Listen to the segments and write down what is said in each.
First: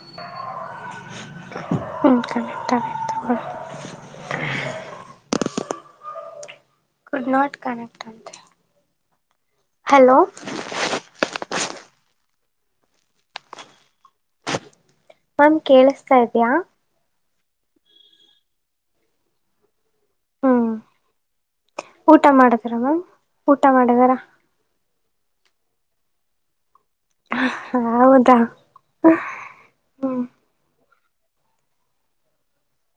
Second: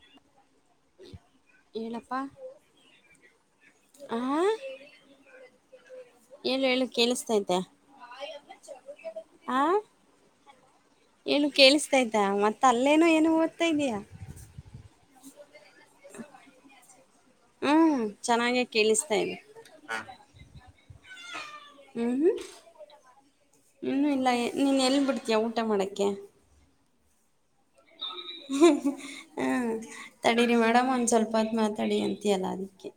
[inaudible] ಹೇಳಪ್ಪಾ ಇಕಟಾಗಿ ತಗ ಆ ಎ ಹೇಳು ಕೇಳಿಸತೈತೆ ಕನೆಕ್ಟ್ ಅಂತೆ ಹಾ ಹಲೋ ಏನು ಕೇಳಸ ತ ಇದತ ಮತ್ತ ಅಲ್ಲೇನ ಏನು ಓದ್ತಾ ಇದಯಾ ಮ್ಯಾಮ್ ಕೇಳಿಸತಾ ಇದ್ಯಾ ಹ್ಮ್ ಚೆನ್ನಾಗೇ ಕೇಳಿಸ್ತಾನೆ [inaudible] ಹ್ಞೂ ಹ್ಮ್ ಊಟ ಹ್ಮ್ ಮಾಡಿದ್ರ ಮ್ಯಾಮ್ ಊಟ ಹ್ಮನ್ನು ಮಾಡಿದಾರ ಇಲ್ಲ ನೀನ್ ಎಲ್ಲಿ ಬಿಡ್ತೀಯ ಊ ಊಟ ಮಾಡಕ್ಕೆ ಹೌದಾ ಹ್ಮ್ ಹ್ಞೂ ತಡೀರಿ ಮೇಡ್ಂತ ಸ್ವಲ್ಪತ್ ಮಾತಾಡಿ ಅಂತ ಅಲ್ಲ ಅದಕ್ಕೆ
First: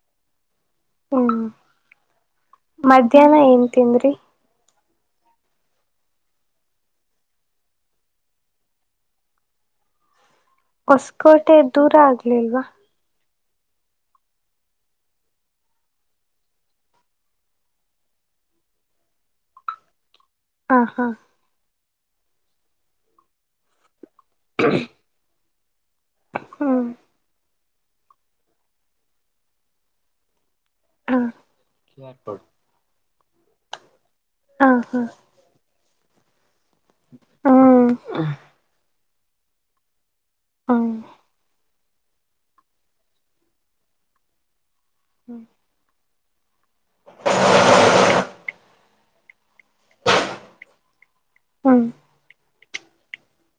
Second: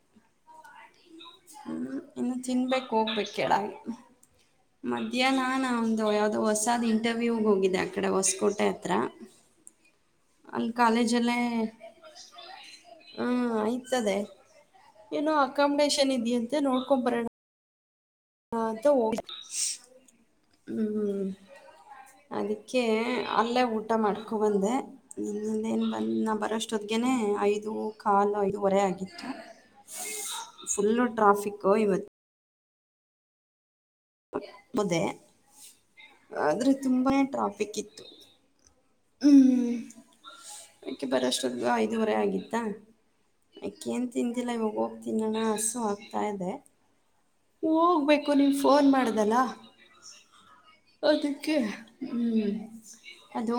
ಹ್ಞೂ ಹ್ಮ್ ಇನ್ನು ತಿನ್ಬೇಕ್ ಮಧ್ಯಾಹ್ನ ಹೋಗ್ಬೇಕಡ ಏನು ತಿಂದ್ರಿ ಮಧ್ಯಾಹ್ನ ನ ಒಂದು ಯಾವವು್ದೋ ಹೊಸಾದ್ ಇಂಟರ್ವ್ಯೂ ಹೋಗಿದ್ದೆ ಆ ಕಡೆ ಹೊಸಕೋಟೆ ಹತ್ರ [unintelligible] ಅಲ್ಲಿ ಕಾಲೇಜಲ್ಲೇ ಹೊಸಕೋಟೆ ದೂರ ಆಗ್ಲಿಲ್ವಾ ಹಾ ಆಯ್ತದೆ ಏನೋ ಅಕಾಮಿಡೇಶನ್ ಇದ ಅಂತೆ ನೋಡ್ಕೊ್ ಬರೋಣ ಹಾ ಹ್ಮ್ ಹಾಂ ಹಾಂ ಹ್ಮ್ ಅದಕ್ಕೆ ಅಲ್ಲೇ ಊಟ ಮಾಡ್ಕೊ ಬಂದೆ ೇನ್ ಬಂದ ನ ಹ್ಞೂ ಬರೋಷ್ಟೊದ್ಗನೆ ಐದು ಕಾಲು ಐದುವರೆ ಆಗಿತ್ತು ಫುಲ್ಲು ಹಾಂ ಟ್ರಾಫಿಕೋ ಇವತ್ತು ಹಾಂ ಅದೆೇ ಹಾಂ ಆದ್ರೆ ತುಂಬಾೇ ಟ್ರಾಫಿಕ್ ಹ್ಞೂ ಇತ್ತು ಹ್ಮ್್ಮ ಹ್ಞೂ ಅಕೆ ಬರಷ್ಟು ಆಯ್ತ ಇದುವರೆ ಆಗಿತ್ತಾ ಯಕೆಏನು ತಿಿಂದಿಲ್ಲ ಇವಾಗ ಹೋಗ್ತೀನಿ ನಣ ಹಸು ದೆ ಹೋಗ್ಬೇಕು ನೀವ್ ಫೋನ್ ಮಾಡ್ದಲ್ಲ ಅದಕ್ಕೆ ಹ್ಞೂ ಹ್ಮ್ ಅದು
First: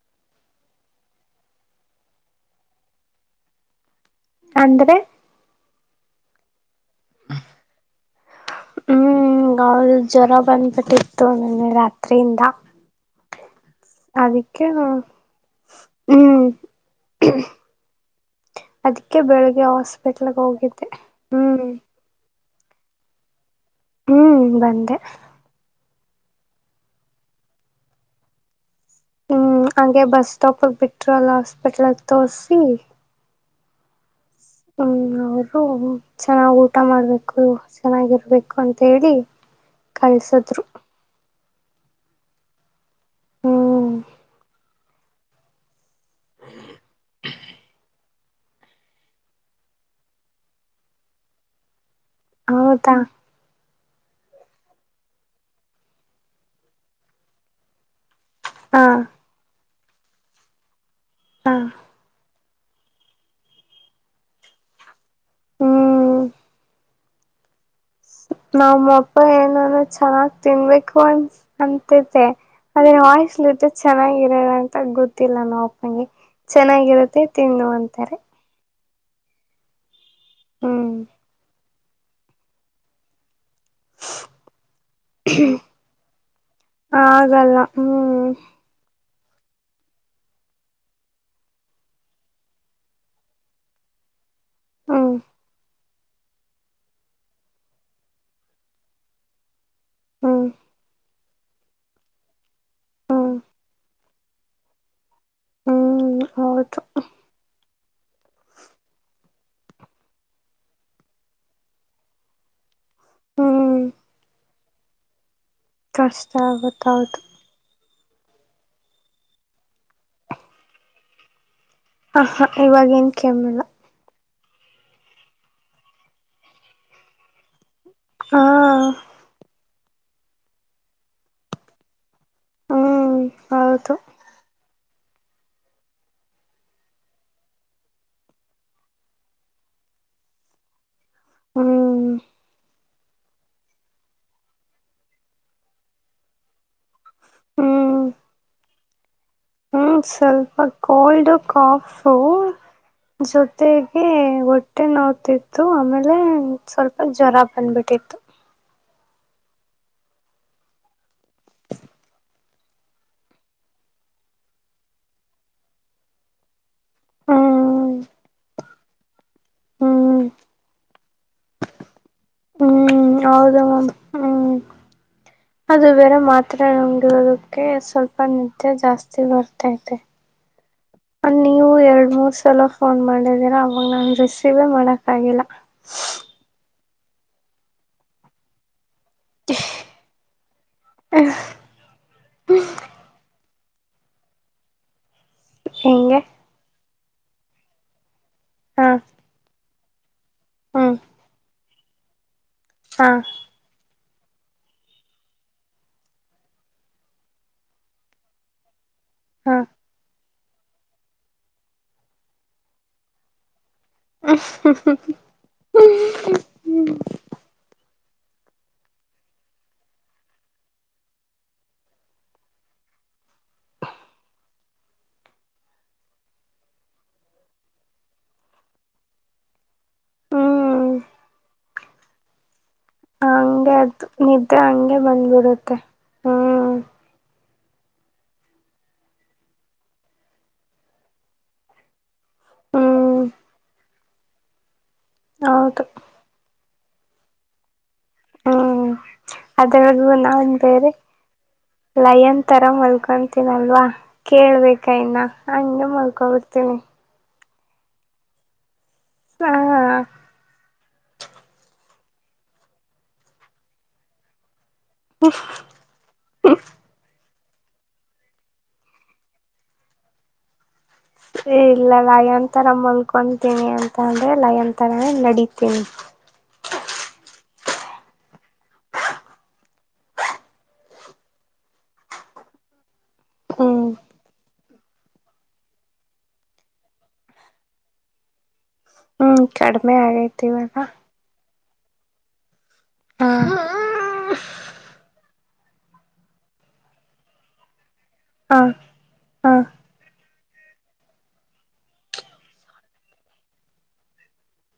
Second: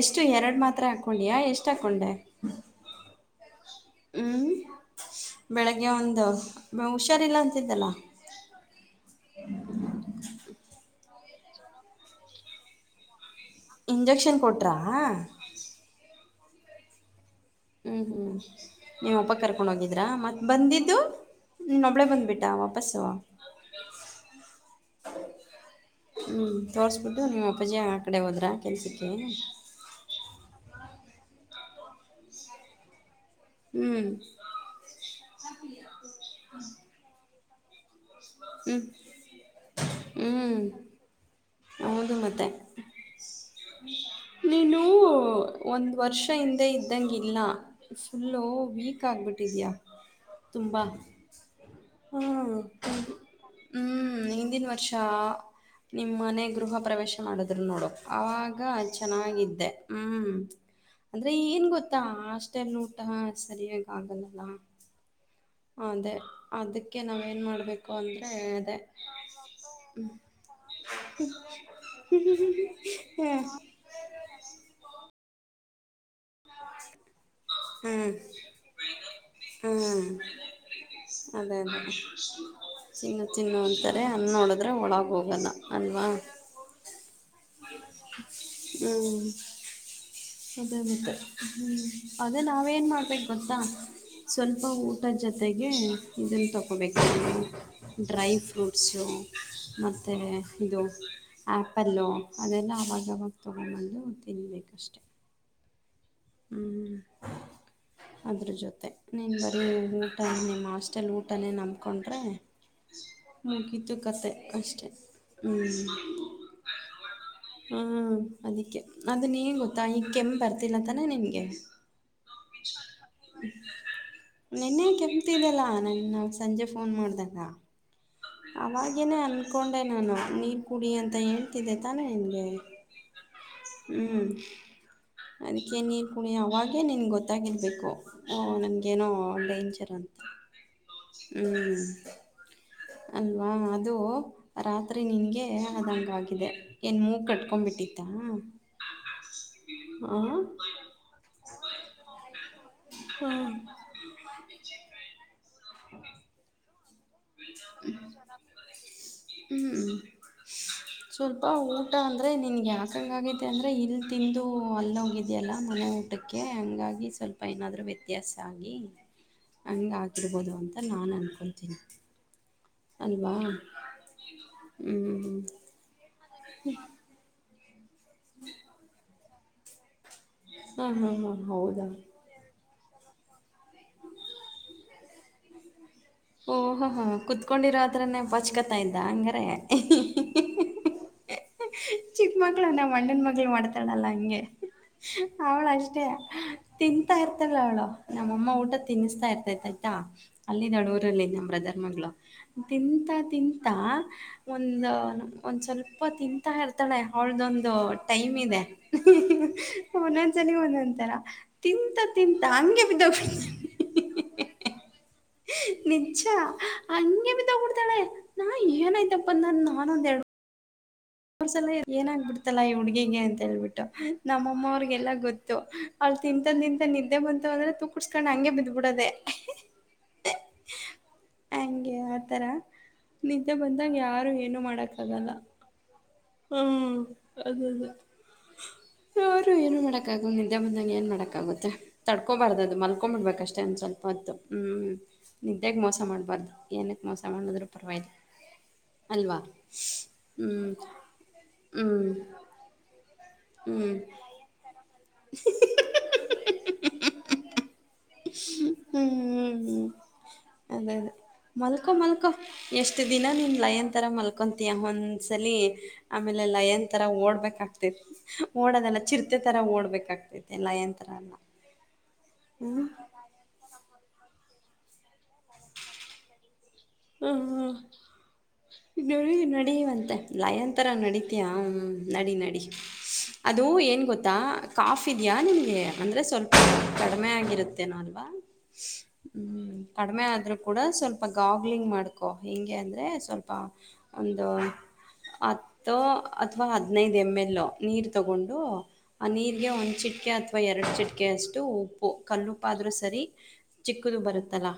ಎಷ್ಟು ಎರಡು ಮಾತ್ರೆ ಹಾಕ್ಕೊಂಡಿಯ ಎಷ್ಟು ಹಾಕ್ಕೊಂಡೆ ಅಂದ್ರೆ ಹನ್ನೊಂದು ಮ ಹುಷಾರಿಲ್ಲ ಅಂತಿದ್ದಲ್ಲ ಹ್ಞೂ ನ್ನೆ ರಾತ್ರಿಯಿಂದ ಇಂಜೆಕ್ಷನ್ ಅದಕ್ಕೆ ಕೊಟ್ರಾ ಹ್ಮ್ ಹ್ಮ್ ಹ್ಮ್ ನೀ್ ಅಪ್ಪ ಕರ್ಕೊಂಡ್ ಹೋಗಿದ್ರ ಹಾಸ್ಪಿಟ್ಲ್ಗೆ ಮತ್ ಹೋಗಿದ್ದೆ ಬಂದಿದ್ದು ಹ್ಞೂ ನೀನ್ನೊಬ್ಳೇ ಬಂದ್ಬಿಟ್ಟು ಡಾವ ಬಸ್ುವ ಹ್ಮ್ ಬಂದೆ ಹ್ಮ್ ತೋರ್ಸ್ಬಿಟ್ಟು ನಿಮ್ಮ್ ಅಪ್ಪಾಜಿ ಆ ಕಡೆ ಹೋದ್ರ ಹ್ಮ್ ಹಾಗೆ ಬಸ್ ಸ್ಟಾಪಗ ಬಿಟ್ರು ಅಲ್ಲ ಹಾಸ್ಪಿಟ್ಲ್ಗ್ ತೋಸಿ ಹ್ಮ್ ಹ್ಮ್ ಅವರು ಚೆನ್ನಾಗ್ ಊಟ ಮಾಡ್ಬೇಕು ಚೆನ್ನಾಗಿ ಬು ಹ್ಞೂ ಅಂತ ಹೇಳಿ ಹ್ಞೂ ಕಳ್ಸದ್ರು ಹೌದು ಮತ್ತೆ ಹ್ಮ್ ನೀನು ಒಂದು ವರ್ಷ ಹಿಂದೆ ಇದ್ದಂಗಿಲ್ಲ ಫುಲ್ಲು ವೀಕ್ ಆಗ್ಬಿಟ್ಟಿದೆಯಾ ತುಂಬ ಹ್ಮ ಹೌದಾ ಹ್ಮ್ ಹಿಂದಿನ ವರ್ಷ ನಿಮ್ಮ್ ಮನೆ ಗೃಹ ಪ್ರವೇಶ ಮಾಡಿದ್ರು ನೋಡು ಆಾಗ ಹಾ ಚೆನ್ನಾಗಿದ್ದೆ ಹ್ಮ್ ಅಂದ್ರೆ ಹಾ ಏನ್ ಗೊತ್ತಾ ಅಷ್ಟ ನೂಟಾ ಸರಿಯಾಗಿಾಗ ಆಗಲ್ಲಲ್ಲಾ ಅದೇ ಹ್ಮ್ ಅದಕ್ಕೆ ನಾವ್ ನ್ ಮಾಡ್ಬೇಕು ಅಂದ್ರೆ ಅದೇ ನಮ್ಮ ಅಪ್ಪ ಏನ ಅಂದ ಚೆನ್ನಾಗ್ ತಿನ್ಬೇಕು ಅನ್ ಅಂತೆ ಅದನ್ನ ಹ್ಮ್ ವಾಯ್ಸ್ಲಿಟ್ಟ ಚೆನ್ನಾಗಿರೋಣ ಅಂತ ಗೊತ್ತ ಗೊತ್ತಿಲ್ಲ ನಾ ಅಪ್ಪನಗೆ ಚೆನ್ನಾಗಿರುತ್ತೆ ತಿಂದು ಅಂತಾರೆ ಹ್ಮ ಹ್ಮ್ ಅದೇ ಅದೇ ತಿನ್ನು ಅಂತಾರೆ ಅನ್ ನೋಡದ್ರೆ ಒಳಗ ಹೋಗಲ್ಲ ಅಲ್ವಾ ಆಗಲ್ಲ ಹ್ಮ್ ಹ್ಮ್ ಅದ ಅದದ ಹ್ಮ್ ಅದೇ ನಾವೇನ್ ಮಾಡ್ಬೇಕ ಗೊತ್ತಾ ಸ್ವಲ್ಪ ಊಟದ ಹ್ಮ್ ಜೊತೆಗೆ ಇದನ್ನು ತಗೋಬೇಕೆ ಡ್ರೈ ಫ್ರೂಟ್ಸು ಮತ್ತು ಹ್ಮ್ ಇದು ಆ್ಯಪಲ್ಲು ಅದೆಲ್ಲ ಆಾಗವಾಗ ಹ್ಮ್ ತೊಗೊಂಬಂದು ತಿನ್ಬೇಕಷ್ಟೇ ಹ್ಮ್ ಹೌದು ಅದ್ರ ಜೊತೆ ನೀನು ಬರೀ ಊಟ ನಿಮ್ಮ ಆಸ್ಟೆಲ್ ಊಟನೇ ನಂಬಿಕೊಂಡ್ರೆ ಹ ಹ್ಮ್ ಕಿತ್ತು ಕತೆೆ ಅಷ್ಟೆ ಹ್ಞೂ ಕಷ್ಟಾವತದು ಹ್ಮ್ ಅದಕ್ಕೆ ಅದನ್ನೇನ್ ಗೊತ್ತಾ ಈ ಕೆಮ್ಮ್ ಬರ್ತಿಲ್ಲತಾನೇ ನಿಮಗೆ ಹ ಹಾ ಇವಾಗ ಏನ್ ಕೆಮ್ಮಣ ನಿನ್ನೆ ಕೆಮತಿದೆಲ್ಲಾ ನನ್ನ ಸಂಜೆ ಫೋನ್ ಮಾಡ್ದಾಗ ಹಾ ಅವಾಗೇನೆೇ ಅನ್ಕೊಂಡೆ ನಾನು ನೀರ್ ಕುಡಿ ಅಂತ ಹೇಳ್ತಿದ್ದೆ ತಾನೇ ಹ್ಮ್ ಹೌದು ಹ್ಮ್ ಅದಕ್ಕೆ ನೀರು ಕುಣಿಯ ಅವಾಗೇ ನಿನಗೆ ಗೊತ್ತಾಗಿರಬೇಕು ನನಗೇನೋ ಡೇಂಜರ್ ಅಂತ ಹ್ಮ್ ಅಲ್ವಾ ಅದು ರಾತ್ರಿ ನಿನ್ಗೆ ಆದಂಗ ಆಗಾಗಿದೆ ಏನು ಮೂಗ ಕಟ್ಕೊಬಿಟ್ಟಿತ್ತ ಹ್ಮ ಸ್ವಲ್ಪ ಕೋಲ್ಡ್ ಕಾಫು ಹಾಂ ಜೊತೆಗೆ ಹೊಟ್ಟೆ ನೋತಿತ್ತು ಆಮೇಲೆ ಸ್ವಲ್ಪ ಜ್ವರ ಬಂದ್ಬಿಟ್ಟಿತ್ತು ಹ್ಮ್ ಸ್ವಲ್ಪ ಊಟ ಅಂದ್ರೆ ನಿನ್ಗೆ ಯಾಕಂಗ ಆಗೈತಿ ಅಂದ್ರೆ ಇಲ್ ತಿಂದು ಅಲ್ಲ ಹೋಗಿದ್ಯಲ್ಲ ಮನ ಊಟಕ್ಕೆ ಹಂಗಾಗಿ ಸ್ವಲ್ಪ ಏನಾದ್ ಹ್ಮ್ ವ್ಯತ್ಯಾಸ ಆಗಿ ಹಂಗ ಹ್ಮ್ ಆಗಿರಬಹದು ಅಂತ ನಾನನ್ ಅ ಹ್ಮ್ ಅಲ್ವಾ ಹೌದು ಮ್ಯಾಮ್ ಹ್ಮ್ ಮಾತ್ರ ನಗಿರೋದಕ್ಕೆ ಸ್ವಲ್ಪ ನಿದೆ ಜಾಸ್ತಿ ಬರ್ತೈತೆ ಹಾ ಹಾ ಹಾ ನೀವು ಹೌದಾ ಎರಡು ಮೂರು ಸಲ ಫೋನ್ ಮಾಡಿದೀರ ಅವಾಗ ನಾನು ರಿಸೀವೇ ಮಾಡಕ ಆಗಲ್ಲ ಓ ಹ ಹ ಕುತ್ಕೊಂಡಿರೋದ್ರನೆ ಪಚ್ಕತಯಂತ ಅಂಗರ ಚಿಕ್ಕ ಮಕ್ಳನ ಮಂಡನ್ ಮಳ ಮಾಡ್ತಾಳಲ್ಲ ಹಂಗೆ ಅವಳ ಅಷ್ಟೇ ಹೆಂಗೆ ತಿನ್ಂತಾ ಇರ್ತಲ್ಲ ಅವಳು ನಮ್ಮಅಮ್ಮ ಊಟ ಹಾಂ ತಿನ್ನಿಸತಾ ಇರ್ತೈತಜ ಅಲ್ಲಿ ಹ್ಞೂ ನಡ ಊರಲ್ಲಿ ನಮ್ಮ ಬ್ರದರ್ ಮಗಳು ತಿಂತಾ ಹಾಂ ತಿಂತ ಒಂದ ಒಂದ್ ಸ್ವಲ್ಪ ತಿಂತಾ ಇರ್ತಾಳೆ ಅವಳ್ದೊಂದು ಟೈಮ್ ಇದೆ ಹಾ ಒಂದೊಂತರ ತಿಂತ ತಿಂತ ಹಂಗೆ ಬಿದ್ದೋಗತಿ ಹ ನಿಜ ಹಂಗೆ ಬಿ ತಗೊಡ್ತಾಳೆ ನಾ ಏನಾಯ್ತಪ್ಪಂದ ನಾನಂದ ಹೇಳುವ ಅವ್ರಸಲ ಏನ ಆಗಬಿಡ್ತಲ್ಲಾ ಈ ಹುಡ್ಗಿಗೆ ಅಂತ ಹೇಳ್ಬಿಟ್ಟು ನಮ್ಮಮ್ಮ ಅವ್ರಿಗೆಲ್ಲಾ ಗೊತ್ತು ತಿಂತ ತಿಂತ ನಿದ್ದೆ ಬಂತ ಅಂದ್ರೆ ತೂಕ ಕುಡಸ್ಕೊಂಡ್ ಹಂಗೆ ಬಿದ್ದ್ಬಿಡೋದೆೇ ಹ್ಮ ಹಂಗೆ ಆತರ ನಿದ್ದೆ ಹಂಗೆ ಬಂದಾಗ ಅದು ಯಾರು ನಿದ್ದೆ ಏನು ಮಾಡಕ್ ಹಂಗೆ ಆಗಲ್ಲ ಬಂದ್ಬಿಡುತ್ತೆ ಹ್ಞೂ ಹ್ಮ್ ಅದದ ಅವರು ಏನು ಮಾಡಕ ಆಗ ನಿದ್ದೆ ಬಂದಂ ಏನ್ ಮಾಡಕ ಆಾಗುತ್ತೆ ತಡ್ಕೊಬಾರ್ದ ಅದು ಹ್ಞೂ ಮಲ್ಕೊಂಬಿಡ್ಬೇಕಷ್ಟೇ ಒಂದು ಸ್ವಲ್ಪ ಹೊತ್ತು ಹ್ಮ್ ನಿದ್ದಾಗ ಹೌದು ಮೋಸ ಮಾಡ್ಬಾರ್ದು ನ ಮೋಸ ಮಾಡದರ ಪವಲ್ಲ ಹ್ಞೂ ಅಲ್ವಾ ಅದರಲ್ಲೂ ಹ್ಮ ನಾನು ಬೇರೆ ಲಯನ್ ತರ ಮಲ್ಕೊತೀನಲ್ವಾ ಹ್ಮ್ ಕೇಳ್ಬೇಕಾಯ್ತ ಅಂಡ ಮುಕೊ ಬಿರ್ತೀನಿ ಹ್ಮ ಹಾ ಅದೇ ಅದೇ ಮಲ್ಕೊ ಮಲ್ಕೊ ಎಷ್ಟು ದಿನ ನಿಮ ಲಯನ್ಂತರ ಮಲ್ಕೊ ಒಂದ್ಸಲಿ ಆಮೇಲೆಲ್ಲ ಏನ್ ತರ ಓಡ್ಬೇಕ ಆ ಓಡದೆಲ್ಲ ಚಿರ್ತೆ ತರ ಓಡ್ಬೇಕಾಗ್ತೈತೆ ಎಲ್ಲಾ ಎ ತರ ಮಲ್ಕೊತೀನಿ ಅಂತ ಅಂದ್ರೆ ಲಯನ್ ತರ ನಡತೀನಿ ಹ್ಮ ಹ್ಮ ಇನ್ನು ನಡೀವಂತೆ ಲಯನ್ ತರ ನಡಿತಯಾ ಹ ನಡಿ ನಡಿ ಅದು ಹ್ಞೂ ಏನ್ ಗೊತ್ತಾ ಕಾಫ ಇದ್ಯಾ ನಿಮಗೆ ಅಂದ್ರೆ ಸ್ವಲ್ಪ ಕಡಿಮೆ ಆಗಿರುತ್ತೇನೋ ಅಲ್ವಾ ಹ್ಮ್ ಕಡಿಮೆ ಆದ್ರೂ ಕೂಡ ಸ್ವಲ್ಪ ಗಾಗ್ಲಿಂಗ್ ಮಾಡ್ಕೊ ಹಿಂಗ ಅಂದ್ರೆ ಹಾ ಸ್ವಲ್ಪ ಒಂದು ಅಥವಾ ಹದಿನೈದು ಎಮ್ ಎಲ್ ನೀರು ತಗೊಂಡು ಹಾ ಆ ಹಾ ನೀರಿಗೆ ಒಂದುಚಿಟಕೆ ಅಥವಾ ಎರಡು ಚಿಟಕೆ ಅಷ್ಟು ಉಪ್ಪು ಕಲ್ಲುಪ್ಪಾದ್ರೂ ಸರಿ ಚಿಕ್ಕದು ಬರುತ್ತಲ್ಲ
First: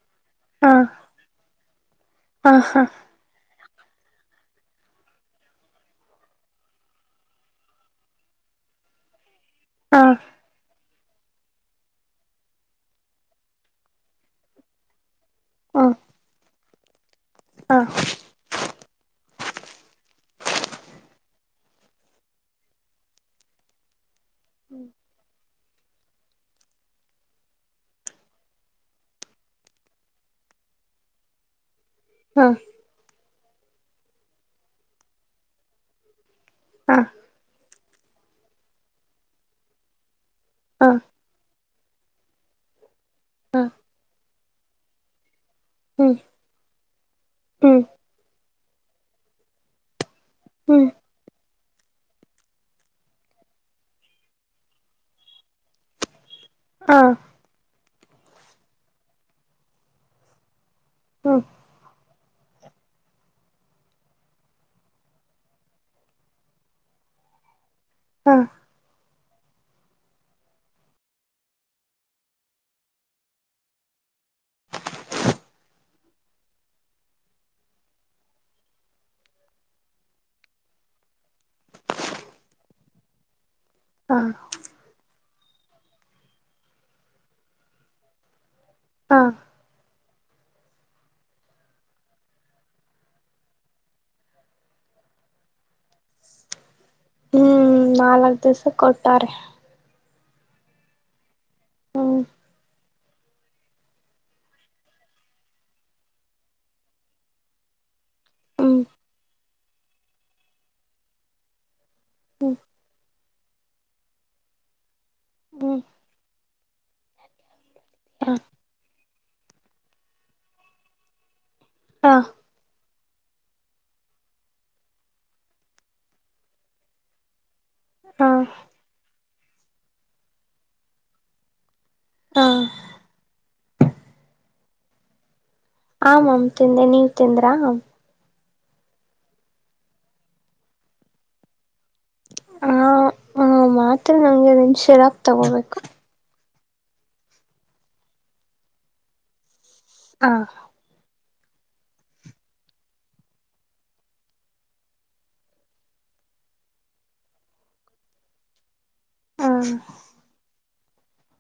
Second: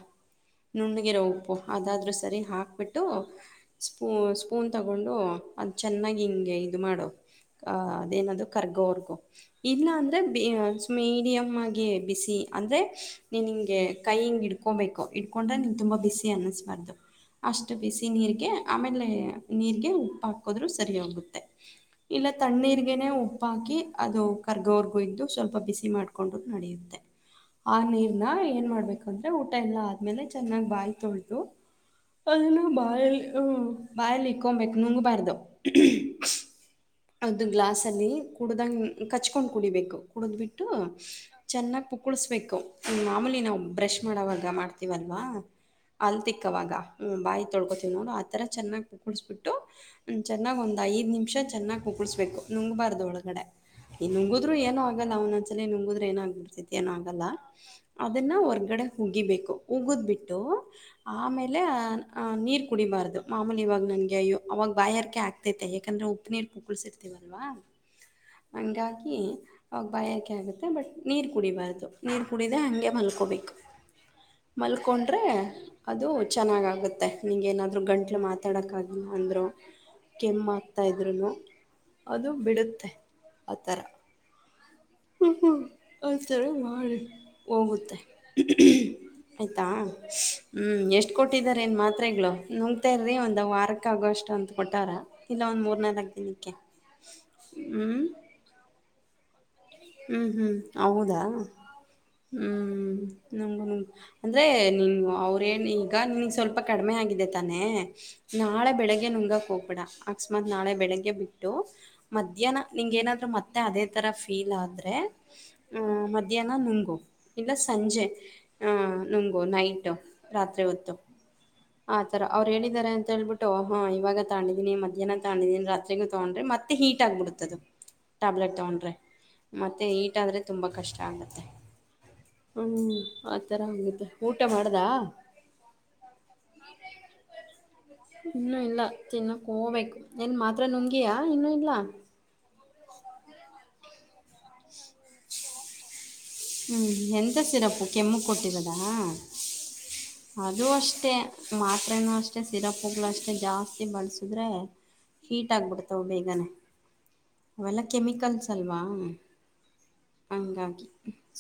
ಹಾ ನುಣ್ಣಗಿರ ಉಪ್ಪು ಅದಾದ್ರೂ ಸರಿ ಹಾ ಹಾ ಹಾಕ್ಬಿಟ್ಟು ಸ್ಪೂ ಸ್ಪೂನ್ ತಗೊಂಡು ಅದು ಚೆನ್ನಾಗಿ ಹಿಂಗೆ ಇದು ಮಾಡು ಅ ಅದೇನದು ಕರ್ಗೋವರ್ಗು ಇಲ್ಲಾ ಹಾ ಅಂದ್ರೆ ಮೀಡಿಯಮ್ ಆಗಿ ಬಿಸಿ ಅಂದ್ರೆ ನೀನು ಹಿಂಗೆ ಕೈ ಇಡ್ಕೋಬೇಕು ಕೊಂಡ್ರೆ ನೀ ಹ್ಮ ತುಂಬ ಬಿಸಿ ಅನ್ನಿಸಬಾರ್ದು ಅಷ್ಟು ಹಾ ಹಾ ಬಿಸಿ ನೀರಿಗೆ ಆಮೇಲೆ ನೀಗೆ ಉಪ್ಪ ಹಾಕದ್ರು ಸರಿಯೋಗುತ್ತೆ ಇಲ್ಲ ತಣ್ಣೀರ್ಗನೆೇ ಉಪ್ಪಾಕಿ ಅದು ಕರ್ಗವರ್ಗುಯ್ದು ಸ್ವಲ್ಪ ಬಿಸಿ ಮಾಡ್ಕೊಂಡು ನಡೆಯುತ್ತೆ ಆ ನೀರ್ನ ಏನ್ ಮಾಡ್ಬೇಕಂದ್ರೆ ಊಟ ಎಲ್ಲಾ ಆದ್ಮೇಲೆ ಚೆನ್ನಾಗ್ ಬಾಯಿ ತೊಳತು ಹಾ ಅಲ್ಲ ಬಾಯಲ್ ಹ್ಮ್ ಬಾಯಲ್ ಇಕ್ಕ ಬಕ್ಕನುಂಗ ಬಾರದ ಒಂದು ಗ್ಲಾಸ್ ಅಲ್ಲಿ ಕುಡ್ದಂಗ ಕಚ್ಕೊಂಡ್ ಕುಡಿಬೇಕು ಕುಡಿದ್ಬಿಟ್ಟು ಹಾ ಚೆನ್ನಾಗಿ ಪುಕ್ಕುಳಿಸ್ಬೇಕು ಮಾಮೂಲಿ ನಾವು ಹಾ ಬ್ರಷ್ ಮಾಡೋವಾಗ ಮಾಡ್ತವಲ್ವಾ ಹ್ಮ್ ಅಲ್ಕ್ಕವಾಗ ಬಾಯಿ ಹ್ಮ್ ತೊಳ್ಕೋತ ನೋ ಚೆನ್ನಾಗ ಕುಡಿಸ್ಬಿಟ್ಟು ಚೆನ್ನಾಗ್ ಒಂದ ಹ್ಮ್ ಐದು ನಿಮಿಷ ಚೆನ್ನಾಗ ಊಸ್ಬೇಕು ನುಂಗಬಾರ್ದು ಒಳಗಡೆ ಈ ನುಂಗುದ್ರರು ಏನನು ಆಗಲ್ಲ ಅವ್ನ ಅಚಲಲಿ ನಂಗುದ್ರೆ ಏನ ಆಗ್ಬಡ ಏನ ಹಾ ಆಗಲ್ಲ ಅದನ್ನ ಹೊರ್ಗಡೆ ಉಗಿಬೇಕು ಉಗುದ್ ಬಿಟ್ಟು ಹ್ಮ್ ಆಮೇಲೆ ಅಹ ನೀರ್ ಕುಡಿಡಾರ್ದ ಮಾಮೂಲಿ ಇವಾಗ ನನ್ಗೆ ಅಯ್ಯ ಅವಾಗ ಬಾಯಾರಕೆ ಆಗ್ತೈತೆ ಯಾಕಂದ್ರೆ ಉಪ್ಪು ನೀರು ಪೂಕುಳ್ಸಿರ್ತೇವಿ ಹಾ [unintelligible] ಹಾಕಿ ಅವಾಗ ಬಾಯಾಕೆ ಆಗುತ್ತೆ ಬಟ್ ನೀರು ಕುಡಿಬಾರ್ದು ನೀರು ಕುಡಿದ ಹಾಗಗೆ ಮಲ್ಕೋಬೇಕು ಮಲ್ಕೊಂಡ್ರೆ ಅದು ಚೆನ್ನಾಗಾಗುತ್ತೆ ನಿೇನಾದರೂ ಗಂಟ್ಲು ಮಾತಾಡೋಕ್ಕಾಗಿಲ್ಲ ಅಂದರು ಕೆಮ್ಮ ಆಕ್ತಾ ಇದ್ರುನು ಅದು ಬಿಡುತ್ತೆ ಆ ಥರ ಹಾ ಹ್ಞ ಹ್ಞ ಆಥರ ಮಾಡಿ ಹೋಗುತ್ತೆ ಹಾ ಆಯ್ತಾ ಹ್ಮ್ ಎಷ್ಟ್ ಕೊಟ್ಟಾರ ಏನ್ ಮಾತ್ರೆಗಳು ನುಂಗತಾ ಇರಿ ಒಂದ್ ವಾರಕ್ಕ ಆಗೋಷ್ಟ ಅಂತ ಕೊಟ್ಟಾರ ಇಲ್ಲ ಒಂದ್ ಮೂರ್ನಾಲ್ಕು ದಿನಕ್ಕೆ ಹ್ಮ್ ಹ್ಞೂ ನಾಲ್ಕ್ ದಿವ್ಸ ಕೊಟ್ಟಾರೆ ಹ್ಮಞ ಹ್ಮ್ ಹೌದಾ ಹ್ಮ್ ಹ್ಮ್ ನಂಗಗು ಅಂದ್ರೆ ನಿನ್ ಅವ್ರೇನ್ ಈಗ ನಿನ್ ಸ್ವಲ್ಪ ಕಡಿಮೆ ಆಗಿದೆ ತಾನೆ ನಾಳೆ ಹ್ಮ್ ಬೆಳಿಗ್ಗೆ ನುಂಗಕ್ ಹೋಗ್ಬಿಡ ಅಕಸ್ಮಾತ್ ನಾಳೆ ಬೆಳಿಗ್ಗೆ ಬಿಟ್ಟು ಹ್ಮ್ ಮಧ್ಯಾಹ್ನ ನಿಂಗ ಏನಾದ್ರು ಮತ್ತೆ ಅದೇ ತರ ಫೀಲ್ ಆದ್ರೆ ಹ್ಮ್ ಹ್ಮ ಮಧ್ಯಾಹ್ನ ನುಂಗು ಇಲ್ಲ ಸಂಜೆ ಹ ಹಹ್ ನಮಗು ನೈಟು ರಾತ್ರಿ ಹೊತ್ತು ಆ ಹಾ ಥರ ಅವ್ರು ಹೇಳಿದ್ದಾರೆ ಅಂತ ಅಂತ ಹೇಳ್ಬಿಟ್ಟು ಹಾ ಇವಾಗ ತಗೊಂಡಿದೀನ ಮ್ಯಾಹ್ನ ತಗೊಂಡೀನಿ ರಾತ್ರಿಗ ತಗೊಂಡ್ರೆ ಮತ್ತೆ ಹೀಟ್ ಆಗ್ಬಡತದು ಹಾ ಟ್ಯಾಬ್ಲೆಟ್ ತಗೊಂಡ್ರೆ ಮತ್ತೆ ಈಟಾದ್ರೆ ತುಂಬಾ ಕಷ್ಟ ಆಗತ್ತೆ ಹಾ ಹ್ಮ್ ಆತರ ಆಗುತ್ತೆ ಊಟ ಮಾಡ್ದಾ ಆಮಾಮ್ ತಿಂದೆ ನೀವ್ ತಿಂದ್ರಾ ಇನ್ನೂ ಇಲ್ಲ ತಿನ್ನಕ್ಕೆ ಹೋಗ್ಬೇಕು ಏನು ಮಾತ್ರ ನುಂಗಿಯ ಇನ್ನೂ ಇಲ್ಲ ಹ ಮಾತ್ ನಂಗೆ ನಿನ್ ಶಿರಾಕ್ ತಗೋಬೇಕು ಹ್ಞ ಎಂಥ ಸಿರಪ್ಪು ಕೆಮ್ಮು ಕೊಟ್ಟರದಾ ಹ ಅದುೂ ಅಷ್ಟೇ ಮಾತ್ರೆ ನು ಅಷ್ಟೇ ಸಿರಪ್ಗ್ಗಳು ಅಷ್ಟೆ ಜಾಸ್ತಿ ಬಳಸಿದ್ರೆ ಹೀಟ್ ಆಗ್ಬಿಡ್ತಾವ ಬೇಗನೆ ಅವೆಲ್ಲ ಕೆಮಿಕಲ್ಸ್ ಅಲ್ವಾ ಹ ಹಂಗಾಗಿ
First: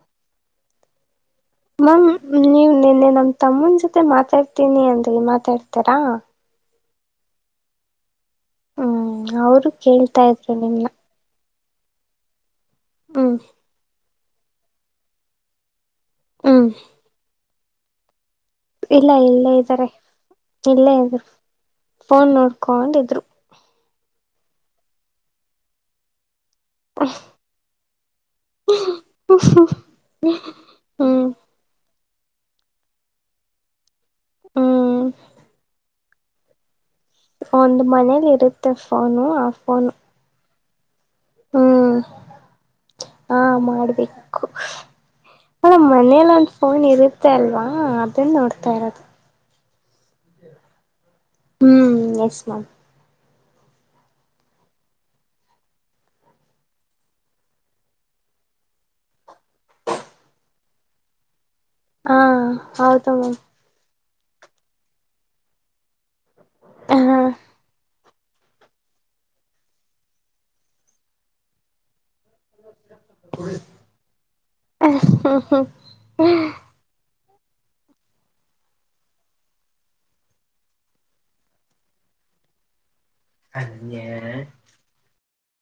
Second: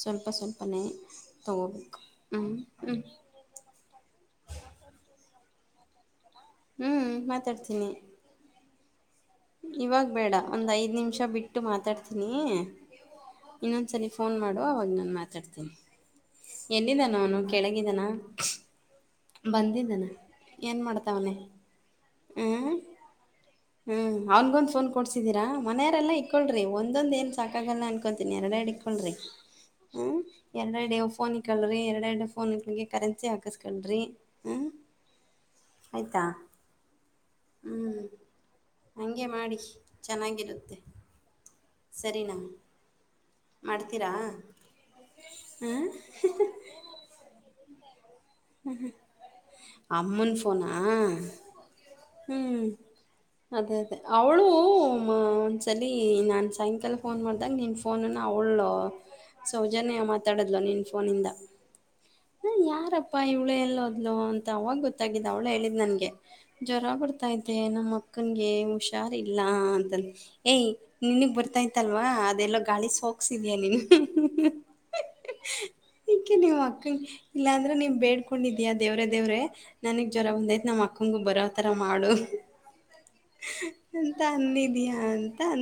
ಸ್ವಲ್ಪ ಸ್ವಲ್ಪನೇ ತಗೋಬೇಕು ಮ್ಯಾಮ್ ಹ್ಞೂ ನೀವ್ ಹ್ಞೂ ನಿನ್ನೆ ನಮ್ ತಮ್ಮನ ಜೊತೆ ಮಾತಾಡ್ತೀನಿ ಅಂದೆ ಮಾತಾಡ್ತಾರಾ ಹ್ಮ್ ಮಾತಾಡ್ತೀನಿ ಹ್ಮ್ ಅವರು ಇವಾಗ ಕೇಳ್ತಾ ಬೇಡ ಇದ್ರು ಒಂದು ನಿಮ್ನ್ನ ಐದು ನಿಮಿಷ ಬಿಟ್ಟು ಮಾತಾಡ್ತೀನಿ ಇನ್ನೊಂದ್ಸಲ ಫೋನ್ ಮಾಡು ಅವಾಗ ನಾನು ಮಾತಾಡ್ತೀನಿ ಹ್ಮ್ ಎಂದಿದಾನ ಅವನು ಕೆಳಗಿದಾನ ಇಲ್ಲ ಇಲ್ಲೇ ಇದ್ದಾರೆ ಏನು ಜಿರಳೆ ಅವು ಮಾಡ್ತಾವನೆ ಫೋನ್ ನೋಡ್ಕೊಂಡಿದ್ರು. ಹ್ಮ್ ಅವನ್ಗೊಂದು ಫೋನ್ ಕೊಡ್ಸಿದ್ದೀರಾ ಮನೆಯವರೆಲ್ಲ ಇಕ್ಕೊಳ್ರಿ ಒಂದೊಂದ್ ಏನ್ ಸಾಕಾಗಲ್ಲ ಅನ್. ಇವತ್ತು ಎರೆಡುಎರೆಡು ಇಕ್ಕಳ್ರಿ ಹ್ಮ ಎರೆಡು ಎರೇಡು ಹ್ಮ್ ಫೋನ್ ಇಕ್ಕಳ್ರೀ ಎರಡು ಈ ಫೋನಿಗೂ ಈ ಕರೆನ್ಸಿ ಹಾಕಿಸಿಕೊಳ್ರಿ. ಹ್ಮ್ ಆಯತಾ ಒಂದ್ ಮನೇಲಿ ಇರುತ್ತ ಪ ಹಂಗೆ ಮಾಡಿ ಚೆನ್ನಾಗಿರುತ್ತೆ. ಹ್ಮ್ ಸರಿನಾ ಹಾ ಮಾಡ್ತೀರಾ ಮಾಡ್ಬೇಕು ಹಾ ಹಾಂ ಮನೇೆನಲ್ಲಿ ಫೋನ್ ಇರುತ್ತೆ ಅಲ್ವಾ. ತು ಮಾಡ್ತಾ ಇರೋದು. ಅಮ್ಮನ್ ಪೋನ್ ಹ ಹ್ಮ್ ಎಸ್ ಮ್ಯಾಮ್ ಹ್ಮ್. ಅದೇ ಅದೇ ಅವಳು ಒಂದ್ಸಲಿ ನಾನು ಸಾಯಂಕಾಲ ಫೋನ್ ಮಾಡಿದಾಗ ನಿನ್ನ ಫೋನನ್ನು ಅವಳು ಹಲೋ ಸೌಜನ್ಯ ಮಾತಾಡದ್ಲ ನಿನ್ ಫೋನಿಂದ. ಹಾ ಹೌದು ಅಪ್ಪ ಇವಳು ಎಲ್ಲೋದ್ಲು ಅಂತ ಅವಾಗ ಗೊತ್ತಾಗಿದ್ದು ಅವ್ಳು ಹೇಳಿದ್ ನನ್ಗೆ. ಜ್ವರ ಮ್ಯಾಮ್ ಹ ಬರ್ತಾ ಇದ್ದೆ ನಮ್ಮ ಅಕ್ಕನ್ಗೆ ಹುಷಾರ್ ಇಲ್ಲ ಅಂತ ಏಯ್ ನಿನಗೆ ಬರ್ತಾ ಇತ್ತಲ್ವಾ. ಅದೆಲ್ಲ ಗಾಳಿ ಸೋಗುಸಿದಿಯ ನೀನು, ಹ್ಮ ಈಕೆ ನಿಮ್ಮ್ ಅಕ್ಕನ್ ಇಲ್ಲಾಂದ್ರೆ ನಿಮ್ ಬೇಡ್ಕೊಂಡಿದಿಯ ದೇವ್ರೇ ದೇವ್ರೆ ನನಗ್ ಜ್ವರ ಒಂದೈತ್ ನಮ್ ಅಕ್ಕಂಗು ಬರೋತರ ಮಾಡು. ಅನ್ನೇ ಅಂತ ಅಂದಿದೀಯ ಅಂತ ಅ